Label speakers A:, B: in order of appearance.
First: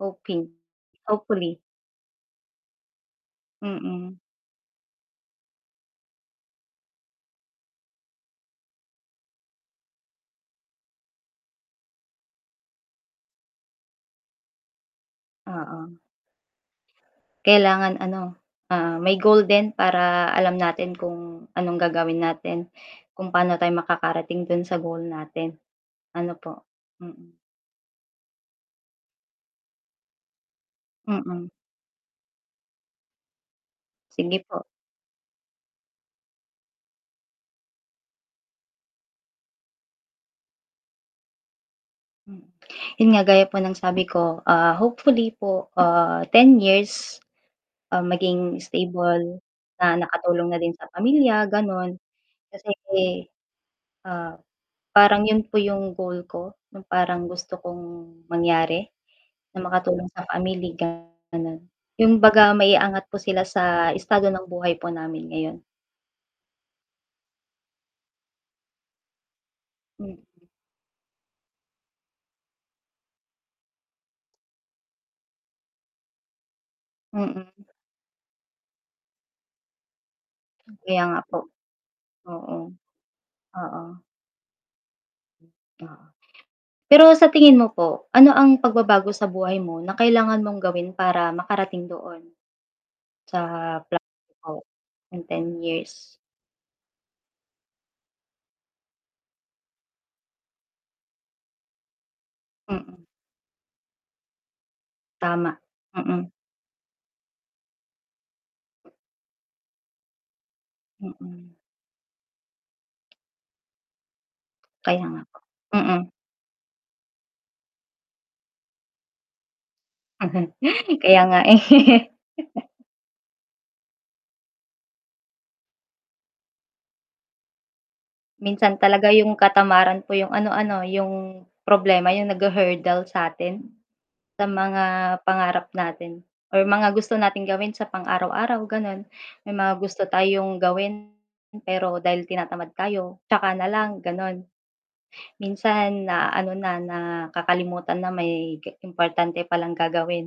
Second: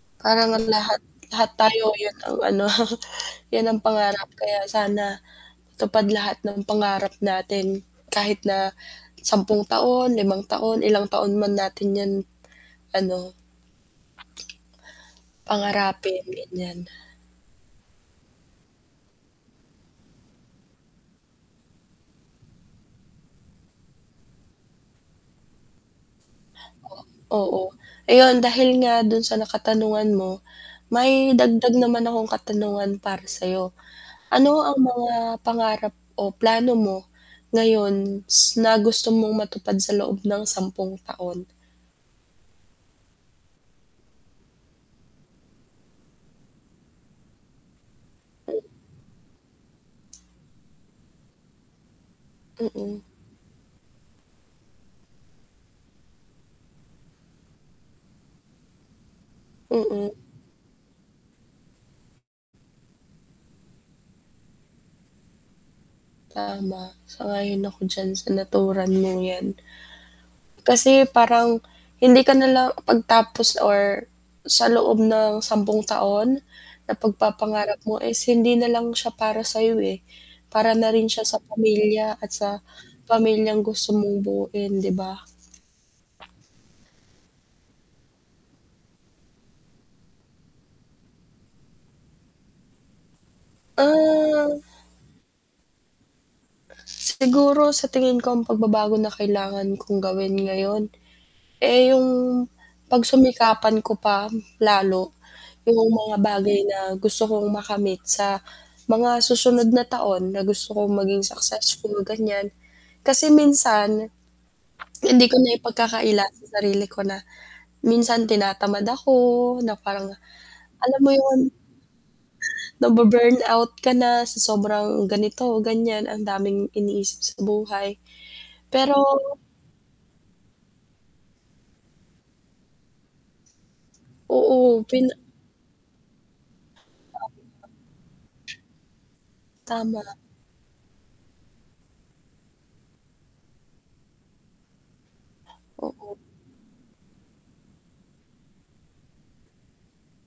A: Hoping,
B: Parang ang lahat lahat
A: hopefully.
B: tayo yun ang ano yun ang
A: Mm.
B: pangarap kaya sana matupad lahat ng pangarap natin kahit na 10 taon, 5 taon, ilang taon man natin yun ano
A: Oo.
B: pangarapin ganyan.
A: Kailangan ano, ah, may goal din para alam natin kung anong gagawin natin, kung paano tayo makakarating dun sa goal natin, ano po, mm.
B: Oo, ayon dahil nga dun sa na katanungan, mo may
A: Mm.
B: dagdag naman akong katanungan para sayo,
A: Sige po.
B: ano ang mga pangarap o plano mo ngayon s na gusto mong matupad sa loob ng 10 taon?
A: Hmm 'yon nga gaya po ng sabi ko, ah, hopefully po, ah, 10 years, um, maging stable, na nakatulong na din sa pamilya, ganon, kasi
B: Mm.
A: ah, parang yun po yung goal ko, yung parang gusto kong mangyari na makatulong
B: Mm.
A: sa family ko ganon, yung baga maiangat po sila sa estado ng buhay po namin ngayon.
B: Tama, sang-ayon ako diyan sa naturan mong yan.
A: Mm.
B: Kasi parang hindi ka nalang pagtapos or sa loob ng 10 taon na
A: Mm.
B: pag-papangarap mo is hindi nalang siya para sayo, eh, para na
A: Kaya
B: rin
A: nga
B: siya sa
A: po,
B: pamilya at sa
A: oo,
B: pamilyang gusto
A: oo.
B: mong buuin di ba?
A: Pero sa tingin mo po, ano ang pagbabago sa buhay mo na kailangan mong gawin para makarating doon? Sa pla
B: Ah.
A: in 10 years.
B: Siguro sa tingin ko ang pagbabago na kailangan kong gawin ngayon, eh, yung
A: Mm.
B: pagsumikapan ko pa lalo
A: Tama,
B: yung mga
A: mm.
B: bagay na gusto kong makamit sa mga susunod na taon na gusto kong maging
A: Mm.
B: successful ganyan kasi minsan
A: Kaya nga
B: hindi ko
A: po, mm.
B: naipagkakaila sa sarili ko na, minsan tinatamad ako na parang alam mo
A: Kaya nga
B: yun.
A: eh.
B: Na-bu-burn out ka na sa sobrang ganito, ganyan, ang daming iniisip sa buhay
A: Minsan
B: pero
A: talaga yung katamaran po yung ano ano yung problema, yung naghu-hurdle sa'tin, sa
B: Oo,
A: mga
B: pina
A: pangarap natin, or mga gusto nating gawin sa pang araw-araw ganon, may mga gusto
B: Tama.
A: tayong gawin pero dahil tinatamad tayo tsaka nalang ganon. Minsan
B: Oo.
A: naaano na, nakakalimutan na may ge importante palang gagawin.